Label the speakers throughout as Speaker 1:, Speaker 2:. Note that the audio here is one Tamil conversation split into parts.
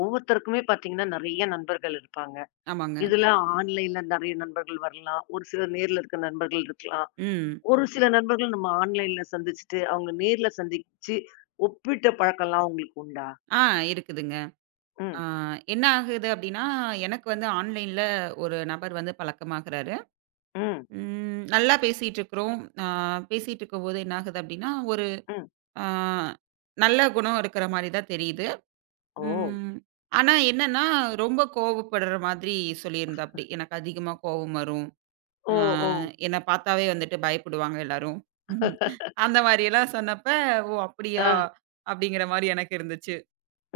Speaker 1: ஒவ்வொருத்தருக்குமே பார்த்தீங்கன்னா, நெறைய நண்பர்கள் இருப்பாங்க.
Speaker 2: ஆமாங்க.
Speaker 1: இதுல ஆமா. ஆன்லைன்ல நெறைய நண்பர்கள் வரலாம். ஒரு சிலர் நேர்ல இருக்க நண்பர்கள் இருக்கலாம்.
Speaker 2: ம்.
Speaker 1: ஒரு சில நண்பர்கள் நம்ம ஆன்லைன்ல சந்திச்சுட்டு, அவங்க நேர்ல சந்திச்சு ஒப்பிட்ட பழக்கம்லாம் உங்களுக்கு உண்டா?
Speaker 2: ஆ இருக்குதுங்க. ஆ
Speaker 1: ம்,
Speaker 2: என்ன ஆகுது அப்டின்னா, எனக்கு வந்து ஆன்லைன்ல ஒரு நபர் வந்து பழக்கமாகுறாரு.
Speaker 1: ம்,
Speaker 2: ம் நல்லா பேசிட்டு இருக்கிறோம். ஆ பேசிட்டு இருக்கும்போது என்ன ஆகுது அப்டின்னா, ஒரு
Speaker 1: ம்.
Speaker 2: ஆ நல்ல குணம் இருக்கிற மாரி தான் தெரியுது.
Speaker 1: ஓ!
Speaker 2: ம். ஆனா என்னன்னா, ரொம்ப கோவப்படுற மாதிரி சொல்லியிருந்தாப்டி. எனக்கு அதிகமா கோவம் வரும்.
Speaker 1: ஓ!
Speaker 2: ஆ
Speaker 1: ஓ!
Speaker 2: என்ன பார்த்தாவே வந்துட்டு பயப்படுவாங்க எல்லாரும். அந்த மாரியெல்லாம் சொன்னப்ப, "ஓ! அப்படியா?"
Speaker 1: ஆ.
Speaker 2: அப்படிங்கிற மாரி எனக்கு இருந்துச்சு.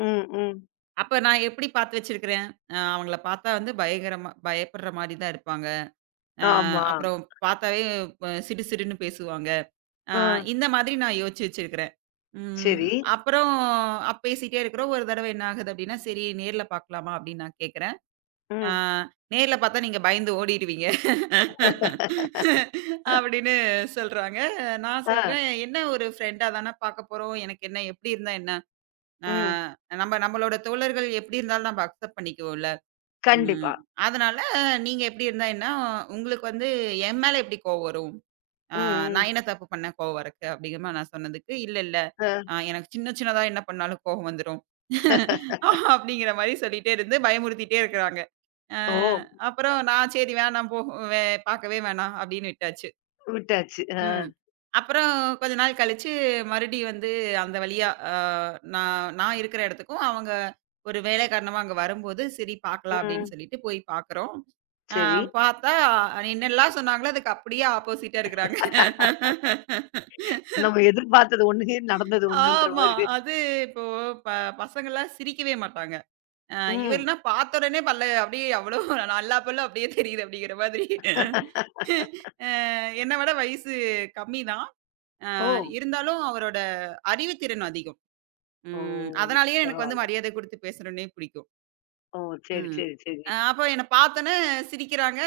Speaker 1: ம், ம்.
Speaker 2: அப்ப நான் எப்படி பார்த்து வச்சிருக்கிறேன்? அவங்கள பார்த்தா வந்து பயங்கரமா பயப்படுற மாரி தான் இருப்பாங்க. அ
Speaker 1: ஆமா.
Speaker 2: அப்புறம் பார்த்தாவே சிடு சிடுன்னு பேசுவாங்க. அ
Speaker 1: ஆ.
Speaker 2: இந்த மாதிரி நான் யோசிச்சு வச்சிருக்கிறேன். ம்
Speaker 1: சரி.
Speaker 2: அப்புறம் பேசிட்டே இருக்கிறோம். ஒரு தடவ என்ன ஆகுது அப்படின்னா, சரி நேர்ல பார்க்கலாமா அப்படின்னு நான் கேட்கிறேன். அ
Speaker 1: ம்.
Speaker 2: நேர்ல பார்த்தா நீங்க பயந்து ஓடிடுவீங்க. அப்படின்னு சொல்றாங்க. நான்
Speaker 1: ஆ.
Speaker 2: சொல்றேன், "என்ன ஒரு ஃப்ரெண்டா தான பார்க்க போறோம். எனக்கு என்ன எப்படி இருந்தா என்ன?" ஆ
Speaker 1: ம்.
Speaker 2: நம்மளோட தோழர்கள் எப்படி இருந்தாலும் நம்ம அக்செப்ட் பண்ணிக்குவோம்ல. ம்.
Speaker 1: கண்டிப்பா.
Speaker 2: அதனால நீங்க எப்படி இருந்தா என்ன, உங்களுக்கு வந்து என் மேல எப்படி கோவம் வரும்? ஆ
Speaker 1: ம், ம்.
Speaker 2: நான் என்ன தப்பு பண்ணேன் கோவம் வரக்கு? அப்படிங்கிற மாரி நான் சொன்னதுக்கு, இல்ல இல்ல
Speaker 1: ஆ.
Speaker 2: எனக்கு சின்ன சின்னதா என்ன பண்ணாலும் கோவம் வந்துரும். அப்படிங்கிற மாரி சொல்லிட்டே இருந்து பயமுறுத்திட்டே இருக்கிறாங்க. அ
Speaker 1: ஓ!
Speaker 2: அப்புறம் நான் சரி வேணாம் போ, வே பார்க்கவே வேணாம் அப்படின்னு விட்டாச்சு.
Speaker 1: விட்டாச்சு. ஆ.
Speaker 2: ம். அப்புறம் கொஞ்ச நாள் கழிச்சு மறுபடியும் வந்து அந்த வழியா நான் நான் இருக்கிற இடத்துக்கும் அவங்க ஒரு வேலை காரணமா அங்க வரும்போது, சரி பார்க்கலாம் அப்படின்னு
Speaker 1: ம்.
Speaker 2: சொல்லிட்டு போய் பார்க்குறோம். அ
Speaker 1: சரி.
Speaker 2: பார்த்தா என்னெல்லாம் சொன்னாங்களோ அதுக்கு அப்படியே ஆப்போசிட்டா இருக்கிறாங்க.
Speaker 1: நம்ம எதிர்பார்த்தது ஒண்ணு, நடந்தது ஒண்ணுன்ற
Speaker 2: ஆமா.
Speaker 1: மாரி.
Speaker 2: அது இப்போ ப பசங்கலாம் சிரிக்கவே மாட்டாங்க. அ
Speaker 1: ம்.
Speaker 2: இவர்னா பார்த்த உடனே பல்ல அப்படியே அவ்வளோ நல்லா பல்லு அப்படியே தெரியுது அப்படிங்கிற மாதிரி. அ என்ன விட வயசு கம்மி தான்.
Speaker 1: ஓ!
Speaker 2: இருந்தாலும் அவரோட அறிவுத்திறன் அதிகம்.
Speaker 1: ஓ!
Speaker 2: ம். அதனாலேயே எனக்கு வந்து
Speaker 1: பரவால்ல.
Speaker 2: மரியாதை குடுத்து பேசுறவனே பிடிக்கும்.
Speaker 1: ஓ! சரி,
Speaker 2: ம்.
Speaker 1: சரி, சரி.
Speaker 2: அப்ப என்ன பார்த்தோனே சிரிக்கிறாங்க.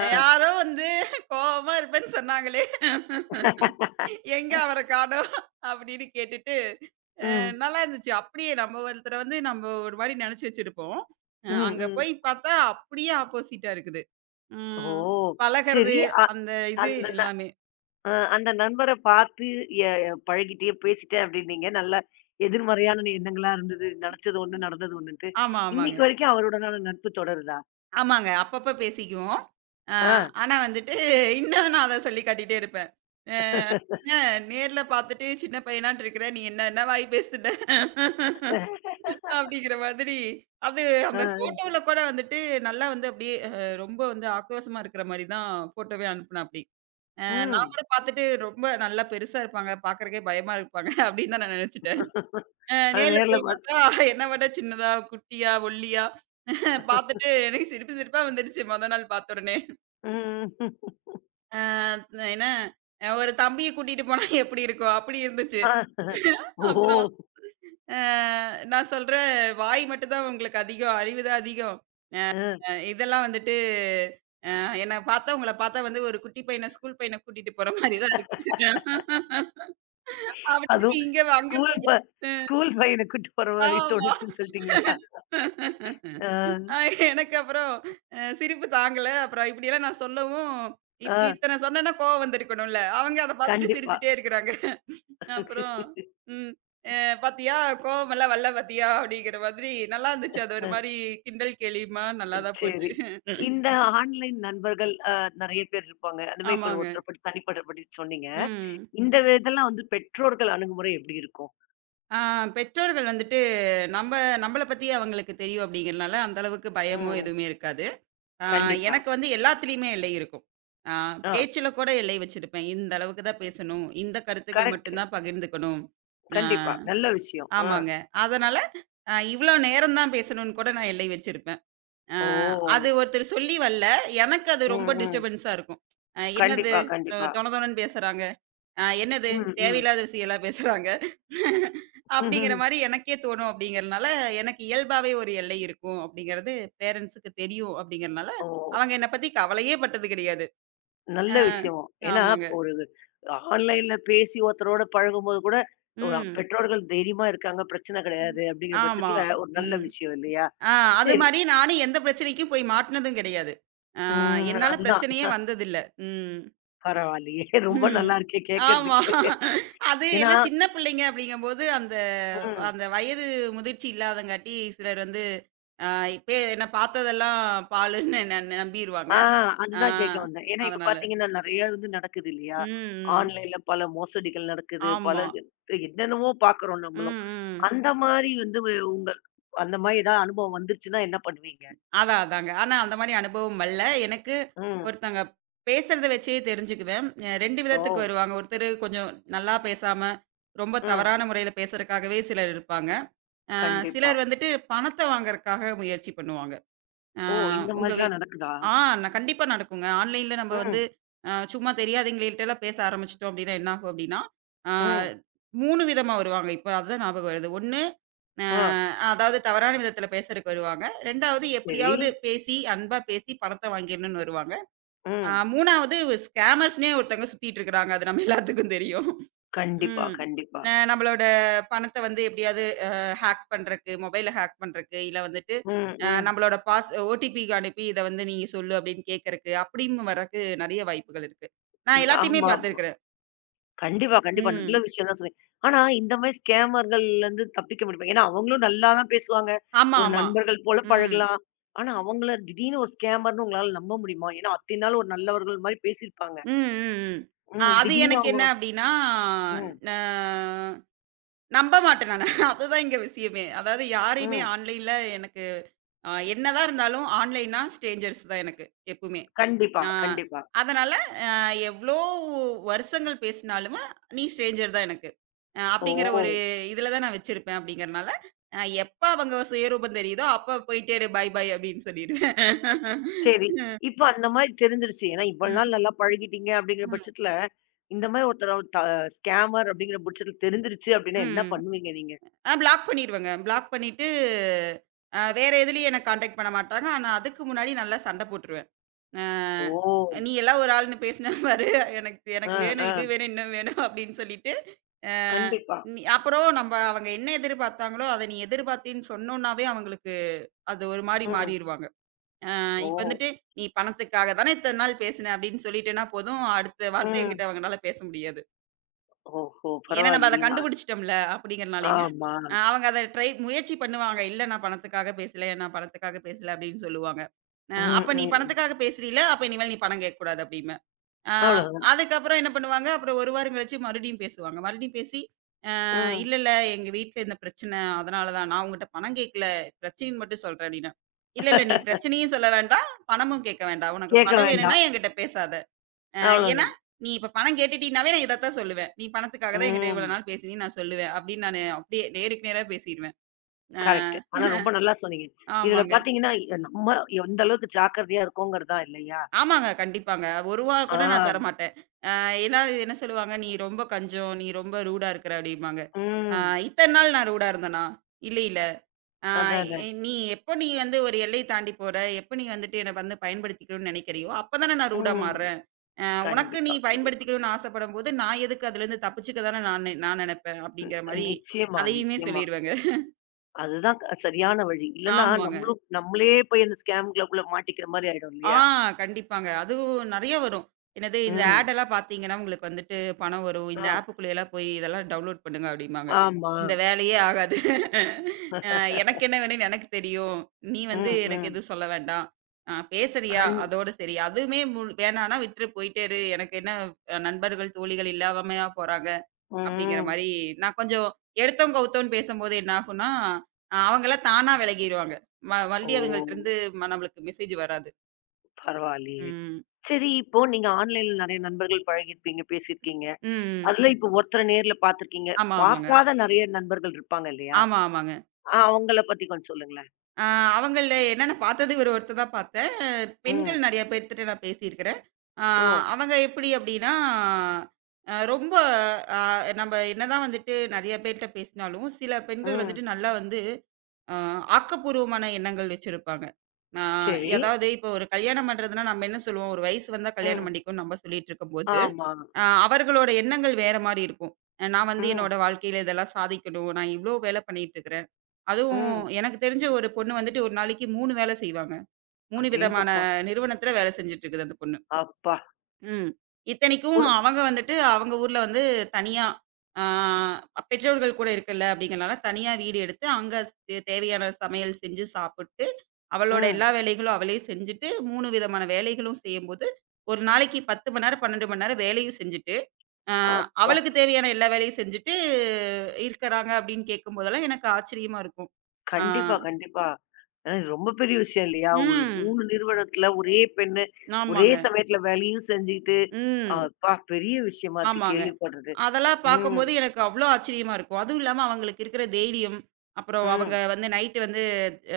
Speaker 1: ஆ.
Speaker 2: யாரோ வந்து கோவமா இருப்பேன்னு சொன்னாங்களே. எங்க அவர காணோம் அப்படின்னு கேட்டுட்டு, அ
Speaker 1: ம்.
Speaker 2: நல்லா இருந்துச்சு. அப்படியே நம்ம ஒருத்தர வந்து நம்ம ஒரு மாரி நெனச்சு வச்சிருப்போம்.
Speaker 1: ம்,
Speaker 2: அங்க
Speaker 1: ம்.
Speaker 2: போய் பார்த்தா அப்படியே ஆப்போசிட்டா இருக்குது.
Speaker 1: ஓ!
Speaker 2: ம். பழகுறது
Speaker 1: சரி.
Speaker 2: அந்த இது
Speaker 1: அந்த ந
Speaker 2: எல்லாமே.
Speaker 1: அ அந்த நண்பர பார்த்து எ பழகிட்டேன், பேசிட்டேன் அப்டின்னீங்க. நல்ல எதிர்மறையான எண்ணங்களா இருந்தது. நெனச்சது ஒண்ணு, நடந்தது ஒண்ணுன்ட்டு.
Speaker 2: ஆமா, ஆமாங்க.
Speaker 1: இன்னைக்கு வரைக்கும் அவருடனான நட்பு தொடருதா?
Speaker 2: ஆமாங்க. அப்பப்ப பேசிக்குவோம். அ
Speaker 1: ஆ.
Speaker 2: ஆனா வந்துட்டு இன்னும் நான் அத சொல்லி காட்டிட்டே இருப்பேன். அ "என்ன நேர்ல பார்த்துட்டு சின்ன பையனாட்டு இருக்கிற, நீ என்ன என்ன வாய் பேசுன?" அப்படிங்கிற மாதிரி. அது
Speaker 1: ஆ.
Speaker 2: அந்த ஃபோட்டோல கூட வந்துட்டு நல்லா வந்து அப்படியே ரொம்ப வந்து ஆக்ரோஷமா இருக்கிற மாரி தான் ஃபோட்டோவே அனுப்புனாப்படி. அ நான்
Speaker 1: ம்.
Speaker 2: கூட பார்த்துட்டு ரொம்ப நல்லா பெருசா இருப்பாங்க, பார்க்கறக்கே பயமா இருப்பாங்க அப்படின்னு தான் நான் நெனச்சுட்டேன்.
Speaker 1: அத
Speaker 2: நேர்ல
Speaker 1: நேர்ல
Speaker 2: போய்
Speaker 1: பாத்
Speaker 2: பார்த்தா என்ன விட சின்னதா, குட்டியா, ஒல்லியா பார்த்துட்டு எனக்கு சிரிப்பு சிரிப்பா வந்துடுச்சு மொத நாள் பார்த்த உடனே.
Speaker 1: ம்.
Speaker 2: ஆ என்ன ஒரு தம்பிய கூட்டிட்டு போனா எப்படி இருக்கும்? அப்படி இருந்துச்சு.
Speaker 1: ஆ. ஓஹோ!
Speaker 2: அப்புறம் அ நான் சொல்றேன், "வாய் மட்டும் தான் உங்களுக்கு அதிகம். அறிவு தான் அதிகம்.
Speaker 1: அ.
Speaker 2: இதெல்லாம் வந்துட்டு அ என்ன பார்த்தா உங்கள பார்த்தா வந்து ஒரு குட்டி பையன, ஸ்கூல் பையன கூட்டிட்டு போற மாரி தான் இருக்கு." அப்படின்னு
Speaker 1: அதுவும்
Speaker 2: இங்க அங்க
Speaker 1: ஸ்கூல் ப ஸ்கூல் பையன கூட்டு போற மாரி
Speaker 2: ஆமா.
Speaker 1: தோணுச்சுன்னு சொல்ட்டீங்களா? ஆ,
Speaker 2: அ எனக்கு அப்புறம் சிரிப்பு தாங்கல. அப்புறம் இப்படியெல்லாம் நான் சொல்லவும், இப்ப
Speaker 1: ஆ.
Speaker 2: இத்தன சொன்னேன்னா கோவம் வந்திருக்கணும்ல. அவங்க அத பார்த்துட்டு
Speaker 1: கண்டிப்பா.
Speaker 2: சிரிச்சுட்டே இருக்கிறாங்க. அப்புறம், ம். அ "பாத்தியா கோவமெல்லாம் வரல பாத்தியா?" அப்படிங்கிற மாதிரி நல்லா இருந்துச்சு. அது ஒரு
Speaker 1: அ,
Speaker 2: மாரி கிண்டல் கேலியுமா நல்லா தான் போச்சு.
Speaker 1: சரி. இந்த ஆன்லைன் நண்பர்கள் அ நெறைய பேர் இருப்பாங்க. அந்த மாரி இப்ப
Speaker 2: ஆமாங்க.
Speaker 1: ஒருத்தர பத்தி தனிப்பட்ட பத்தி சொன்னீங்க.
Speaker 2: ம்.
Speaker 1: இந்த இதெல்லாம் வந்து பெற்றோர்கள் அணுகுமுறை எப்படி இருக்கும்?
Speaker 2: ஆ பெற்றோர்கள் வந்துட்டு நம்ப நம்பள பத்தி அவங்களுக்கு தெரியும் அப்படிங்கிறனால, அந்த அளவுக்கு பயமோ
Speaker 1: ம்.
Speaker 2: எதுவுமே இருக்காது. ஆ
Speaker 1: கண்டிப்பா.
Speaker 2: எனக்கு வந்து எல்லாத்துலயுமே எல்லை இருக்கும். ஆ
Speaker 1: ஆ.
Speaker 2: பேச்சுல கூட எல்லை வச்சிருப்பேன். இந்த அளவுக்கு தான் பேசணும். இந்த கருத்துக்கள்
Speaker 1: கரெக்ட்.
Speaker 2: மட்டும் தான் பகிர்ந்துக்கணும். ஆ
Speaker 1: கண்டிப்பா. நல்ல விஷயம். ஆ.
Speaker 2: ஆமாங்க. அதனால இவ்வளோ நேரம் தான் பேசணும்னு கூட நான் எல்லை வச்சிருப்பேன். அ
Speaker 1: ஓ!
Speaker 2: அது ஒருத்தர் சொல்லி வரல. எனக்கு அது
Speaker 1: ம்,
Speaker 2: ரொம்ப
Speaker 1: ம்.
Speaker 2: டிஸ்டர்பன்ஸா இருக்கும். என்னது
Speaker 1: கண்டிப்பா, கண்டிப்பா.
Speaker 2: தொண தொணன்னு பேசுறாங்க. என்னது
Speaker 1: ம், ம்.
Speaker 2: தேவையில்லாத விஷயம்லாம் பேசுறாங்க. அப்படிங்கிற
Speaker 1: ம்ஹ்ம்.
Speaker 2: மாரி எனக்கே தோணும் அப்படிங்கிறனால, எனக்கு இயல்பாவே ஒரு எல்லை இருக்கும் அப்படிங்கிறது பேரண்ட்ஸுக்கு தெரியும் அப்படிங்கிறனால,
Speaker 1: ஓ!
Speaker 2: அவங்க என்ன பத்தி கவலையே பட்டது கிடையாது.
Speaker 1: நல்ல
Speaker 2: அ
Speaker 1: விஷயம். ஏன்னா,
Speaker 2: ஆமாங்க.
Speaker 1: ஒரு ஆன்லைன்ல பேசி ஒருத்தரோட பழகும்போது கூட, ஒரு
Speaker 2: ம்.
Speaker 1: பெற்றோர்கள் தைரியமா இருக்காங்க. பிரச்சனை
Speaker 2: ம்.
Speaker 1: கிடையாது அப்படிங்கிற
Speaker 2: ஆமா.
Speaker 1: பட்சத்துல ஒரு நல்ல
Speaker 2: ம்.
Speaker 1: விஷயம் இல்லையா?
Speaker 2: ஆ அது
Speaker 1: சரி.
Speaker 2: மாரி நானும் எந்த பிரச்சனைக்கும் போய் மாட்டுனதும் கிடையாது. அ
Speaker 1: ம்.
Speaker 2: என்னால
Speaker 1: அதுதான்.
Speaker 2: பிரச்சனையே வந்ததில்ல. ம்.
Speaker 1: பரவாயில்லையே! ரொம்ப
Speaker 2: ம்.
Speaker 1: நல்லா இருக்கே
Speaker 2: ஆமா.
Speaker 1: கேட்கறதுக்கே.
Speaker 2: அது
Speaker 1: ஏன்னா
Speaker 2: எல்லாம் சின்ன பிள்ளைங்க அப்படிங்கும்போது, அந்த
Speaker 1: ம்.
Speaker 2: அந்த வயது முதிர்ச்சி இல்லாதங்காட்டி, சிலர் வந்து அ இப்பயே என்ன பார்த்ததெல்லாம் பாலுன்னு ந ந- நம்பிருவாங்க.
Speaker 1: ஆ
Speaker 2: ஆ
Speaker 1: அதுதான் கேட்க வந்தேன். ஏன்னா இப்ப
Speaker 2: அதனால.
Speaker 1: பார்த்தீங்கன்னா, நெறைய வந்து நடக்குது இல்லையா?
Speaker 2: ம், ம்.
Speaker 1: ஆன்லைன்ல பல மோசடிகள் நடக்குது. பல
Speaker 2: ஆமா.
Speaker 1: என்னென்னவோ பார்க்குறோம்
Speaker 2: ம்,
Speaker 1: நம்மளும்.
Speaker 2: ம்.
Speaker 1: அந்த மாரி வந்து உங்க அந்த மாரி ஏதாவது அனுபவம் வந்துருச்சுன்னா என்ன பண்ணுவீங்க?
Speaker 2: அதான், அதாங்க. ஆனா அந்த மாரி அனுபவம் வல்ல. எனக்கு
Speaker 1: ம்.
Speaker 2: ஒருத்தங்க பேசுறத வச்சே தெரிஞ்சுக்குவேன். 2
Speaker 1: ஓ!
Speaker 2: விதத்துக்கு வருவாங்க. ஒருத்தரு கொஞ்சம் நல்லா பேசாம, ரொம்ப
Speaker 1: ம்.
Speaker 2: தவறான முறையில பேசுறதுக்காகவே சிலர் இருப்பாங்க.
Speaker 1: கண்டிப்பா.
Speaker 2: சிலர் வந்துட்டு பணத்த வாங்குறதுக்காக முயற்சி பண்ணுவாங்க. ஆ
Speaker 1: ஓ! இந்த
Speaker 2: உங்க
Speaker 1: மாதிரிலாம்
Speaker 2: வீட்
Speaker 1: நடக்குதா?
Speaker 2: ஆ நான் கண்டிப்பா நடக்குங்க. ஆன்லைன்ல நம்ம
Speaker 1: ம்,
Speaker 2: வந்து சும்மா தெரியாதவங்கள்ட்டலாம் பேச ஆரம்பிச்சுட்டோம் அப்டின்னா என்ன ஆகும் அப்டின்னா, ஆ
Speaker 1: ம்.
Speaker 2: 3 விதமா வருவாங்க. இப்ப அதுதான் ஞாபகம் வருது. 1 அ
Speaker 1: ஆ,
Speaker 2: அதாவது தவறான விதத்தில பேசுறதுக்கு வருவாங்க. 2வது
Speaker 1: சரி.
Speaker 2: எப்படியாவது பேசி அன்பா பேசி பணத்த வாங்கிரணும்னு வருவாங்க.
Speaker 1: ம்.
Speaker 2: 3வது ஸ்கேமர்ஸ்ன்னே ஒருத்தவங்க சுத்திட்டு இருக்கிறாங்க. அது நம்ம எல்லாத்துக்கும் தெரியும்.
Speaker 1: கண்டிப்பா,
Speaker 2: ம்.
Speaker 1: கண்டிப்பா.
Speaker 2: நம்மளோட பணத்த வந்து எப்படியாவது ஹேக் பண்றக்கு, மொபைல ஹேக் பண்றக்கு, இல்ல வந்துட்டு
Speaker 1: ம், ம்.
Speaker 2: நம்மளோட பாஸ் ஓடிபிக்கு அனுப்பி இத வந்து நீங்க சொல்லு அப்படின்னு கேட்கறக்கு, அப்படின்னு வர்றக்கு நெறைய வாய்ப்புகள் இருக்கு. நான்
Speaker 1: ம்.
Speaker 2: எல்லாத்தையுமே
Speaker 1: ஆமா.
Speaker 2: பார்த்துருக்கிறேன்.
Speaker 1: கண்டிப்பா, கண்டிப்பா. நல்ல
Speaker 2: ம்.
Speaker 1: விஷயம் தான் சொன்னீங்க. ஆனா இந்த மாதிரி ஸ்கேமர்கள்லருந்து தப்பிக்க முடியுமா? ஏன்னா அவங்களும் நல்லா தான் பேசுவாங்க.
Speaker 2: ஆமா,
Speaker 1: ஒரு
Speaker 2: ஆமா.
Speaker 1: நண்பர்கள் போல
Speaker 2: ம்.
Speaker 1: பழகலாம். ஆனா அவங்கள திடீர்னு ஒரு ஸ்கேமர்ன்னு உங்களால நம்ப முடியுமா? ஏன்னா அத்தனை நாள் ஒரு நல்லவர்கள் மாரி பேசியிருப்பாங்க.
Speaker 2: ம், ம், ம்.
Speaker 1: ம்.
Speaker 2: அது
Speaker 1: திடீர்னு
Speaker 2: எனக்கு
Speaker 1: அவங்க
Speaker 2: என்ன அப்படின்னா,
Speaker 1: ம்,
Speaker 2: ந நம்ப மாட்டேன் நானு. அதுதான் இங்க விஷயமே. அதாவது யாரையுமே
Speaker 1: ம்.
Speaker 2: ஆன்லைன்ல எனக்கு என்னதான் இருந்தாலும் ஆன்லைன்னா ஸ்ட்ரேஞ்சர்ஸ் தான் எனக்கு எப்பவுமே.
Speaker 1: கண்டிப்பா,
Speaker 2: ஆ.
Speaker 1: கண்டிப்பா.
Speaker 2: அதனால அ எவ்ளோ வருஷங்கள் பேசினாலுமு, "நீ ஸ்ட்ரேஞ்சர் தான் எனக்கு." அப்படிங்கிற ஒரு
Speaker 1: ஓ!
Speaker 2: இதில தான் நான் வச்சிருப்பேன் அப்படிங்கிறனால, எப்ப அவங்க சுயரூபம் தெரியுதோ, அப்ப போயிட்டே இரு பை பை அப்படின்னு சொல்லிருவேன்.
Speaker 1: சரி. இப்ப அந்த மாரி தெரிஞ்சிருச்சு. ஏன்னா, இவ்வளவு
Speaker 2: ம்,
Speaker 1: நாள் நல்லா பழகிட்டீங்க அப்படிங்கிற
Speaker 2: ம்,
Speaker 1: பட்சத்துல, இந்த மாரி ஒருத்தர த ஸ்கேமர் அப்படிங்கிற பட்சத்துல தெரிஞ்சிருச்சு அப்படின்னா என்ன
Speaker 2: ம்.
Speaker 1: பண்ணுவீங்க நீங்க?
Speaker 2: பிளாக் பண்ணிருவேங்க. பிளாக் பண்ணிட்டு, வேற எதிலயும் என்ன கான்டாக்ட் பண்ண மாட்டாங்க. ஆனா அதுக்கு முன்னாடி நல்லா சண்டை போட்டுருவேன். அ
Speaker 1: ஓ!
Speaker 2: "நீ எல்லாம் ஒரு ஆள்ன்னு பேசின பாரு. எனக்கு
Speaker 1: ஆ,
Speaker 2: எனக்கு வேணும்,
Speaker 1: ஆ.
Speaker 2: இது வேணும், இன்னும் வேணும்" அப்படின்னு சொல்லிட்டு, அ
Speaker 1: கண்டிப்பா.
Speaker 2: நீ அப்புறம் நம்ம அவங்க என்ன எதிர்பார்த்தாங்களோ, அத நீ எதிர்பார்த்தேன்னு சொன்னோம்னாவே அவங்களுக்கு அது ஒரு மாரி
Speaker 1: ம்.
Speaker 2: மாறிருவாங்க.
Speaker 1: ஓ!
Speaker 2: இப்ப வந்துட்டு, "நீ பணத்துக்காக தானே இத்தன நாள் பேசின" அப்படின்னு சொல்லிட்டேன்னா போதும், அடுத்த வார்த்தை
Speaker 1: ம்.
Speaker 2: என்கிட்ட அவங்கனால பேச முடியாது.
Speaker 1: ஓஹோ!
Speaker 2: ஏன்னா நம்ம அத
Speaker 1: பரவாயில்லையே.
Speaker 2: கண்டுபிடிச்சுட்டோம்ல அப்படிங்கிறனாலயுமே,
Speaker 1: ஆமா.
Speaker 2: அவங்க அத ட்ரை முயற்சி பண்ணுவாங்க. "இல்ல நான் பணத்துக்காக பேசல, நான் பணத்துக்காக பேசல" அப்படின்னு சொல்லுவாங்க.
Speaker 1: ம், ம்,
Speaker 2: "அப்ப நீ
Speaker 1: ம்.
Speaker 2: பணத்துக்காக பேசுறீல, அப்ப இனிமேல் நீ பணம் கேட்கக்கூடாது" அப்படிம்பாங்க. ஆ
Speaker 1: அவ்வளவுதான்.
Speaker 2: அதுக்கப்புறம் என்ன பண்ணுவாங்க, அப்புறம் 1 வாரம் கழிச்சு மறுபடியும் பேசுவாங்க. மறுபடியும் பேசி,
Speaker 1: ம்.
Speaker 2: இல்ல, இல்ல எங்க வீட்ல இந்த பிரச்சனை. அதனால தான். நான் உன்கிட்ட பணம் கேட்கல. பிரச்சனைன்னு மட்டும் சொல்றேன்" அப்படின்னா, "இல்ல, இல்ல நீ பிரச்சனையும் சொல்ல வேண்டாம். பணமும் கேட்க வேண்டாம். உனக்கு
Speaker 1: கேட்க
Speaker 2: பணம் வேணும்னா
Speaker 1: வேண்டாம்.
Speaker 2: என்கிட்ட பேசாத. அ ஏன்னா,
Speaker 1: அவ்வளவுதான்.
Speaker 2: நீ இப்ப பணம் கேட்டுட்டீனாவே நான் இதத்தான் சொல்லுவேன். நீ பணத்துக்காக தான் என்கிட்ட
Speaker 1: ம்.
Speaker 2: இவ்வளோ நாள் பேசினீன்னு நான் சொல்லுவேன்" அப்படின்னு நானு அப்படியே நேருக்கு நேரா பேசிருவேன். அ
Speaker 1: கரெக்ட். ஆனா ரொம்ப நல்லா சொன்னீங்க. இதுல
Speaker 2: ஆமாங்க.
Speaker 1: பாத்தீங்கன்னா, நம்ம எந்த அளவுக்கு ஜாக்கிரதையா இருக்கோங்கிறது தான் இல்லையா?
Speaker 2: ஆமாங்க. கண்டிப்பாங்க. 1 ரூவா
Speaker 1: ஆ.
Speaker 2: கூட நான் தரமாட்டேன். எல்லாரும் என்ன சொல்லுவாங்க, "நீ ரொம்ப கஞ்சம். நீ ரொம்ப ரூடா இருக்கிற" அப்படிம்பாங்க. அ
Speaker 1: ம்.
Speaker 2: இத்தன நாள் நான் ரூடா இருந்தனா? இல்ல, இல்ல. அ
Speaker 1: அதானே.
Speaker 2: "நீ எப்போ நீ வந்து ஒரு எல்லைய தாண்டி போற, எப்போ நீ வந்துட்டு என்ன வந்து பயன்படுத்திக்கணும்னு நெனைக்கிறியோ, அப்ப தானே நான் ரூடா
Speaker 1: ம்.
Speaker 2: மாறுறேன். அ உனக்கு நீ
Speaker 1: கண்டிப்பா, கண்டிப்பா.
Speaker 2: பயன்படுத்திக்கணும்னு ஆசைப்படும்போது, நான் எதுக்கு அதுலேருந்து தப்பிச்சுக்க தானே நான் நான் நெனைப்பேன்." அப்படிங்கிற
Speaker 1: ம்.
Speaker 2: மாரி
Speaker 1: நிச்சயமா,
Speaker 2: அதையுமே
Speaker 1: நிச்சயமா.
Speaker 2: சொல்லிருவேங்க.
Speaker 1: அதுதான் சரியான வழி. இல்லன்னா
Speaker 2: ஆமாங்க.
Speaker 1: நம்மளும் நம்மளே போய் அந்த ஸ்கேம்குள்ளக்குள்ள மாட்டிக்கிற மாரி ஆயிடும்
Speaker 2: ஆ
Speaker 1: இல்லையா?
Speaker 2: கண்டிப்பாங்க. அதுவும் நெறைய வரும். என்னது இந்த
Speaker 1: ம்.
Speaker 2: ஆட் எல்லாம் பார்த்தீங்கன்னா, உங்களுக்கு வந்துட்டு பணம் வரும். இந்த
Speaker 1: ஆ.
Speaker 2: ஆப்புக்குள்ளேயெல்லாம் போய் இதெல்லாம் டவுன்லோட் பண்ணுங்க அப்டிம்பாங்க.
Speaker 1: ஆமா.
Speaker 2: இந்த வேலையே ஆகாது. அ எனக்கு என்ன வேணும்னு எனக்கு தெரியும். நீ வந்து
Speaker 1: ம்,
Speaker 2: எனக்கு
Speaker 1: ம்.
Speaker 2: எதுவும் சொல்ல வேண்டாம். பேசுறியா?
Speaker 1: கண்
Speaker 2: அதோட சரி. அதுவுமே முழு வேணான்னா விட்டுரு போயிட்டே இரு. எனக்கு என்ன நண்பர்கள், தோழிகள் இல்லாமயா போறாங்க அப்டிங்கிற
Speaker 1: ம்.
Speaker 2: மாரி நான் கொஞ்சம் எடுத்தோம், கவுத்தோம்ன்னு பேசும்போது என்ன ஆகும்னா, அவங்களா தானா விலகிருவாங்க.
Speaker 1: ஓ!
Speaker 2: மறுபடியும் அவங்கள்ட்டருந்து நம்மளுக்கு மெசேஜ் வராது.
Speaker 1: பரவாயில்லையே.
Speaker 2: ம்.
Speaker 1: சரி, இப்போ நீங்க ஆன்லைன்ல நெறைய நண்பர்கள் பழகியிருப்பீங்க, பேசியிருக்கீங்க.
Speaker 2: ம்.
Speaker 1: அதுல இப்போ ஒருத்தர நேர்ல பார்த்துருக்கீங்க.
Speaker 2: ஆமா, ஆமாங்க.
Speaker 1: பார்க்காத நெறைய நண்பர்கள் இருப்பாங்க இல்லையா?
Speaker 2: ஆமா, ஆமாங்க.
Speaker 1: அவங்கள பத்தி கொஞ்சம் சொல்லுங்களேன்.
Speaker 2: அ அவங்கள்ல என்னன்னா பார்த்தது ஒரு ஒருத்தர் தான் பார்த்தேன்.
Speaker 1: ம்.
Speaker 2: பெண்கள் நெறைய பேர்த்துட்ட நான் பேசியிருக்கிறேன். அ
Speaker 1: ஓ!
Speaker 2: அவங்க எப்படி அப்படின்னா, அ ரொம்ப அ நம்ம என்னதான் வந்துட்டு நெறைய பேர்ட்ட பேசினாலும், சில பெண்கள்
Speaker 1: ம்.
Speaker 2: வந்துட்டு நல்லா வந்து அ ஆக்கப்பூர்வமான எண்ணங்கள் வச்சிருப்பாங்க. நான்
Speaker 1: சரி.
Speaker 2: அதாவது இப்போ ஒரு கல்யாணம் பண்றதுன்னா நம்ம என்ன சொல்லுவோம், ஒரு வயசு வந்தா கல்யாணம்
Speaker 1: ம்.
Speaker 2: பண்ணிக்கோன்னு நம்ம சொல்லிட்டு இருக்கும்போது
Speaker 1: ஆமா.
Speaker 2: அவர்களோட எண்ணங்கள் வேற மாரி இருக்கும். நான் வந்து
Speaker 1: ம்.
Speaker 2: என்னோட வாழ்க்கையில இதெல்லாம் சாதிக்கணும். நான் இவ்ளோ வேலை பண்ணிட்டு இருக்கிறேன். அதுவும்
Speaker 1: ம்.
Speaker 2: எனக்கு தெரிஞ்ச ஒரு பொண்ணு வந்துட்டு ஒரு நாளைக்கு 3 வேலை செய்வாங்க. 3 விதமான
Speaker 1: அடேங்கப்பா!
Speaker 2: நிறுவனத்தில வேலை செஞ்சுட்டு இருக்குது அந்த பொண்ணு.
Speaker 1: அப்பா!
Speaker 2: ம். இத்தனைக்கும்
Speaker 1: குடு
Speaker 2: அவங்க வந்துட்டு அவங்க ஊர்ல வந்து தனியா ஆ பெற்றோர்கள் கூட இருக்குல்ல அப்படிங்கிறனால தனியா வீடு எடுத்து அங்க தேவையான சமையல் செஞ்சு சாப்பிட்டு, அவளோட
Speaker 1: ம்.
Speaker 2: எல்லா வேலைகளும் அவளே செஞ்சுட்டு 3 விதமான வேலைகளும் செய்யும்போது, ஒரு நாளைக்கு 10 மணி நேரம், 12 மணி நேரம் வேலையும் செஞ்சுட்டு அ
Speaker 1: அப்பா!
Speaker 2: அவளுக்கு தேவையான எல்லா வேலையும் செஞ்சுட்டு இருக்கிறாங்க அப்படின்னு கேட்கும்போதெல்லாம் எனக்கு ஆச்சரியமா இருக்கும். ஆ.
Speaker 1: கண்டிப்பா, கண்டிப்பா. ஏன்னா இது ரொம்ப பெரிய விஷயம் இல்லையா? ஒரு
Speaker 2: ம்.
Speaker 1: 3 நிறுவனத்துல ஒரே பெண்ணு, ஒரே
Speaker 2: ஆமாங்க.
Speaker 1: சமயத்துல வேலையும் செஞ்சுக்கிட்டு,
Speaker 2: ம்.
Speaker 1: அப்பா! பெரிய விஷயமா இருக்கு
Speaker 2: ஆமாங்க.
Speaker 1: கேள்விப்படுறது.
Speaker 2: அதெல்லாம்
Speaker 1: ம்,
Speaker 2: பார்க்கும்போது எனக்கு அவ்ளோ ஆச்சரியமா இருக்கும். அதுவும் இல்லாம அவங்களுக்கு இருக்கிற தைரியம், அப்புறம் அவங்க
Speaker 1: ம்.
Speaker 2: வந்து நைட்டு வந்து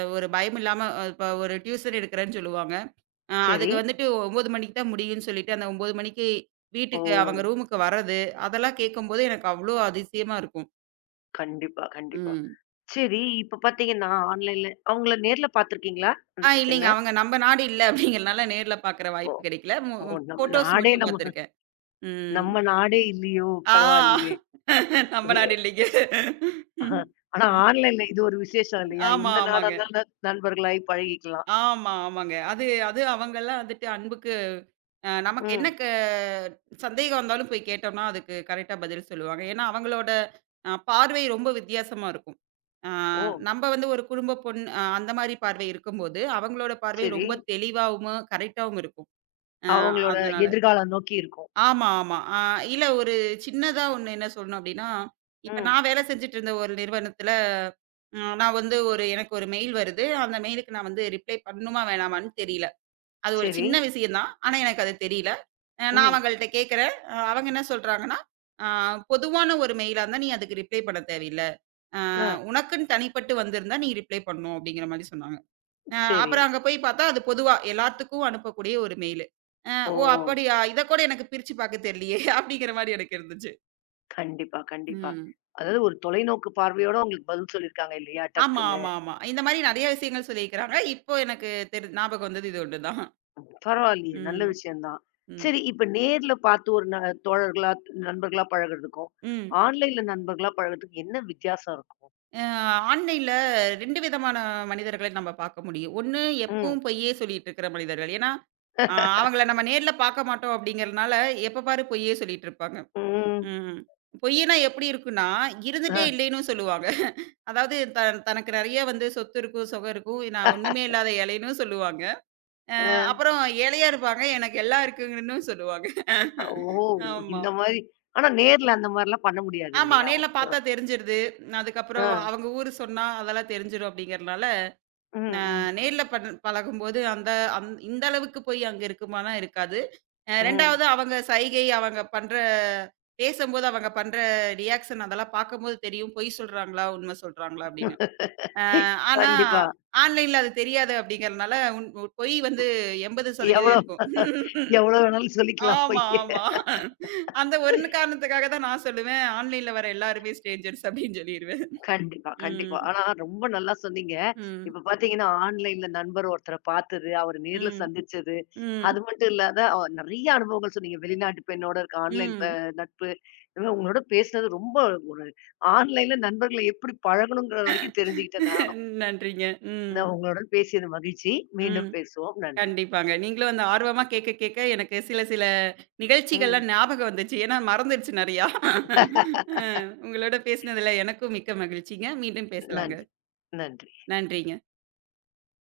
Speaker 2: ஒரு பயம் இல்லாம இப்ப ஒரு டியூஷன் எடுக்கிறேன்னு சொல்லுவாங்க.
Speaker 1: சரி.
Speaker 2: அதுக்கு வந்துட்டு 9 மணிக்கு தான் முடியும்னு சொல்லிட்டு அந்த 9 மணிக்கு
Speaker 1: ஓ!
Speaker 2: வீட்டுக்கு அவங்க ரூமுக்கு வர்றது, அதெல்லாம் கேட்கும்போது எனக்கு அவ்ளோ அதிசயமா இருக்கும்.
Speaker 1: கண்டிப்பா, கண்டிப்பா.
Speaker 2: ம்.
Speaker 1: சரி, இப்ப பாத்தீங்கன்னா ஆன்லைன்ல அவங்கள நேர்ல பாத்துருக்கீங்களா? அந்த
Speaker 2: இல்லைங்க.
Speaker 1: பெண்ண?
Speaker 2: அவங்க நம்ம நாடு இல்ல அப்படிங்கிறனால நேர்ல பார்க்குற
Speaker 1: ஓ!
Speaker 2: வாய்ப்பு கிடைக்கல.
Speaker 1: ஓ! நம்ம
Speaker 2: ஃபோட்டோஸ்
Speaker 1: நாடே
Speaker 2: மட்டும்
Speaker 1: நம்ம
Speaker 2: பார்த்துருக்கேன். ம்.
Speaker 1: நம்ம நாடே இல்லையோ!
Speaker 2: ஆ
Speaker 1: பரவாயில்லையே!
Speaker 2: நம்ம நாடு இல்லைங்க.
Speaker 1: ஆஹா.
Speaker 2: ம்.
Speaker 1: ஆனா
Speaker 2: ம்.
Speaker 1: ஆன்லைன்ல இது ஒரு விசேஷம் இல்லையா?
Speaker 2: ஆமா,
Speaker 1: எந்த நாடா
Speaker 2: ஆமாங்க.
Speaker 1: இருந்தாலும் ந- நண்பர்களாய் பழகிக்கலாம்.
Speaker 2: ஆமா, ஆமாங்க. அது அது அவங்கலாம் வந்துட்டு அன்புக்கு நமக்கு என்ன
Speaker 1: ம்.
Speaker 2: சந்தேகம் வந்தாலும் போய் கேட்டோம்னா, அதுக்கு கரெக்ட்டா பதில் சொல்லுவாங்க. ஏன்னா, அவங்களோட பார்வை ரொம்ப வித்தியாசமா இருக்கும். ஆ
Speaker 1: ஓ!
Speaker 2: நம்ம வந்து ஒரு குடும்ப பொண் அ அந்த மாரி பார்வை இருக்கும்போது, அவங்களோட பார்வை
Speaker 1: சரி.
Speaker 2: ரொம்ப தெளிவாவும், கரெக்ட்டாவும் இருக்கும். ஆ
Speaker 1: அவங்களோட
Speaker 2: அதனால
Speaker 1: எதிர்காலம் நோக்கி இருக்கும்.
Speaker 2: ஆமா, ஆமா. இல்ல ஒரு சின்னதா ஒண்ணு என்ன சொல்லணும் அப்டின்னா, இப்ப
Speaker 1: ம்.
Speaker 2: நான் வேலை செஞ்சுட்டு இருந்த ஒரு நிறுவனத்துல, நான் வந்து ஒரு எனக்கு ஒரு மெயில் வருது. அந்த மெயிலுக்கு நான் வந்து ரிப்ளை பண்ணணுமா வேணாமான்னு தெரியல. அது ஒரு
Speaker 1: சரி.
Speaker 2: சின்ன விஷயம் தான். ஆனா எனக்கு அது தெரியல. நான்
Speaker 1: ம்.
Speaker 2: அவங்கள்ட்ட கேட்கிறேன். அவங்க என்ன சொல்றாங்கன்னா, "ஆ பொதுவான ஒரு மெயிலா இருந்தா நீ அதுக்கு ரிப்ளை பண்ண தேவையில்ல. ஆ
Speaker 1: ஆ
Speaker 2: உனக்குன்னு தனிப்பட்டு வந்திருந்தா நீ ரிப்ளை பண்ணணும்" அப்டிங்கிற மாரி சொன்னாங்க.
Speaker 1: சரி.
Speaker 2: அப்புறம் அங்க போய் பார்த்தா, அது பொதுவா எல்லாத்துக்கும் அனுப்பக்கூடிய ஒரு மெயிலு. அ
Speaker 1: ஓ!
Speaker 2: "ஓ! அப்படியா? இத கூட எனக்கு பிரிச்சு பார்க்க தெரியலையே!" அப்படிங்கிற மாரி எனக்கு இருந்துச்சு.
Speaker 1: கண்டிப்பா, கண்டிப்பா.
Speaker 2: ம்.
Speaker 1: அதாவது ஒரு தொலைநோக்கு பார்வையோட உங்களுக்கு பதில் சொல்லியிருக்காங்க இல்லையா?
Speaker 2: ஆமா,
Speaker 1: டக்குன்னு.
Speaker 2: ஆமா, ஆமா. இந்த மாரி நெறைய விஷயங்கள் சொல்லியிருக்கிறாங்க. இப்போ எனக்கு ஞாபகம் வந்தது இது ஒண்ணு தான்.
Speaker 1: பரவாயில்லையே! நல்ல
Speaker 2: ம்,
Speaker 1: விஷயம் தான்.
Speaker 2: ம்,
Speaker 1: சரி இப்ப நேர்ல பார்த்து ஒரு ந தோழர்களா, நண்பர்களா பழகுறதுக்கும்,
Speaker 2: ம்.
Speaker 1: ஆன்லைன்ல நண்பர்களா பழகுறதுக்கும் என்ன வித்தியாசம் இருக்கும்?
Speaker 2: அ ஆன்லைன்ல 2 விதமான மனிதர்களை நம்ம பார்க்க முடியும். ஒண்ணு
Speaker 1: ம்.
Speaker 2: எப்பவும் பொய்யே சொல்லிட்டு இருக்கிற மனிதர்கள். ஏன்னா, அவங்கள நம்ம நேர்ல பார்க்க மாட்டோம் அப்படிங்கிறதுனால, எப்ப பாரு பொய்யே சொல்லிட்டு இருப்பாங்க.
Speaker 1: ம்.
Speaker 2: ம். பொய்யினா எப்படி இருக்கும்னா,
Speaker 1: அ,
Speaker 2: இருந்துட்டே இல்லைன்னும் சொல்லுவாங்க. அதாவது தனக்கு நெறைய வந்து சொத்து இருக்கும், சுகம் இருக்கும். நான் ஒண்ணுமே இல்லாத ஏழைன்னும் சொல்லுவாங்க. அ
Speaker 1: அ.
Speaker 2: அப்புறம் ஏழையா இருப்பாங்க. எனக்கு எல்லாம் இருக்குங்கன்னும் சொல்லுவாங்க.
Speaker 1: ஓ!
Speaker 2: ஆமா.
Speaker 1: இந்த மாரி ஆனா நேர்ல அந்த மாரிலாம் பண்ண முடியாது
Speaker 2: ஆமா.
Speaker 1: இல்லையா?
Speaker 2: நேர்ல
Speaker 1: ஒருத்தர
Speaker 2: பார்த்தா தெரிஞ்சிருது.
Speaker 1: ஆ.
Speaker 2: அதுக்கப்புறம் அவங்க ஊரு சொன்னா அதெல்லாம் தெரிஞ்சிரும் அப்படிங்கிறனால, ந
Speaker 1: ம், ம்,
Speaker 2: நேர்ல பழகும்போது அந்த இந்த அளவுக்கு போய் அங்க இருக்குமானா இருக்காது.
Speaker 1: ம்.
Speaker 2: 2வது அவங்க சைகை, அவங்க பண்ற பேசம்போது அவங்க பண்ற ரியாக்ஷன் அதெல்லாம் பார்க்கும்போது தெரியும். பொய் சொல்றாங்களா? உண்மை சொல்றாங்களா? அப்படின்னு. ஆனா,
Speaker 1: கண்டிப்பா.
Speaker 2: ஆன்லைன்ல அது தெரியாது அப்படிங்கிறனால, பொய் வந்து 80%
Speaker 1: எவ்வளோ
Speaker 2: இருக்கும்.
Speaker 1: எவ்வளோ வேணாலும் சொல்லிக்கலாம் போயி.
Speaker 2: ஆமா, ஆமா. அந்த ஒரு காரணத்துக்காக தான் நான் சொல்லுவேன், ஆன்லைன்ல வர எல்லாருமே ஸ்ட்ரேஞ்சர்ஸ் அப்படின்னு சொல்லிருவேன்.
Speaker 1: கண்டிப்பா, கண்டிப்பா.
Speaker 2: ம்,
Speaker 1: ஆனா ரொம்ப நல்லா சொன்னீங்க.
Speaker 2: ம்,
Speaker 1: இப்ப பார்த்தீங்கன்னா, ஆன்லைன்ல நண்பர் ஒருத்தர பார்த்தது, அவர நேர்ல
Speaker 2: ம்,
Speaker 1: சந்திச்சது,
Speaker 2: ம்,
Speaker 1: அது மட்டும் இல்லாத அ நெறைய அனுபவங்கள் சொன்னீங்க. வெளிநாட்டு பெண்ணோட இருக்க ஆன்லைன் ப
Speaker 2: ம்.
Speaker 1: நட்பு. உங்களோட பேசினது ரொம்ப ஒரு ஆன்லைன்ல நண்பர்கள எப்படி பழகணுங்கிற வரைக்கும் தெரிஞ்சுக்கிட்டேன் நானும்.
Speaker 2: நன்றிங்க. ம்,
Speaker 1: நான் உங்களுடன் பேசியது மகிழ்ச்சி.
Speaker 2: ம்.
Speaker 1: மீண்டும் பேசுவோம். நன்றி.
Speaker 2: கண்டிப்பாங்க. நீங்களும் அந்த ஆர்வமா கேட்க கேட்க எனக்கு சில சில
Speaker 1: ம்.
Speaker 2: நிகழ்ச்சிகள்லாம் ஞாபகம் வந்துச்சு. ஏன்னா மறந்துருச்சு நெறையா. அ உங்களோட பேசினதுல எனக்கும் மிக்க மகிழ்ச்சிங்க. மீண்டும் பேசலாங்க.
Speaker 1: நன்றி. நன்றி.
Speaker 2: நன்றிங்க.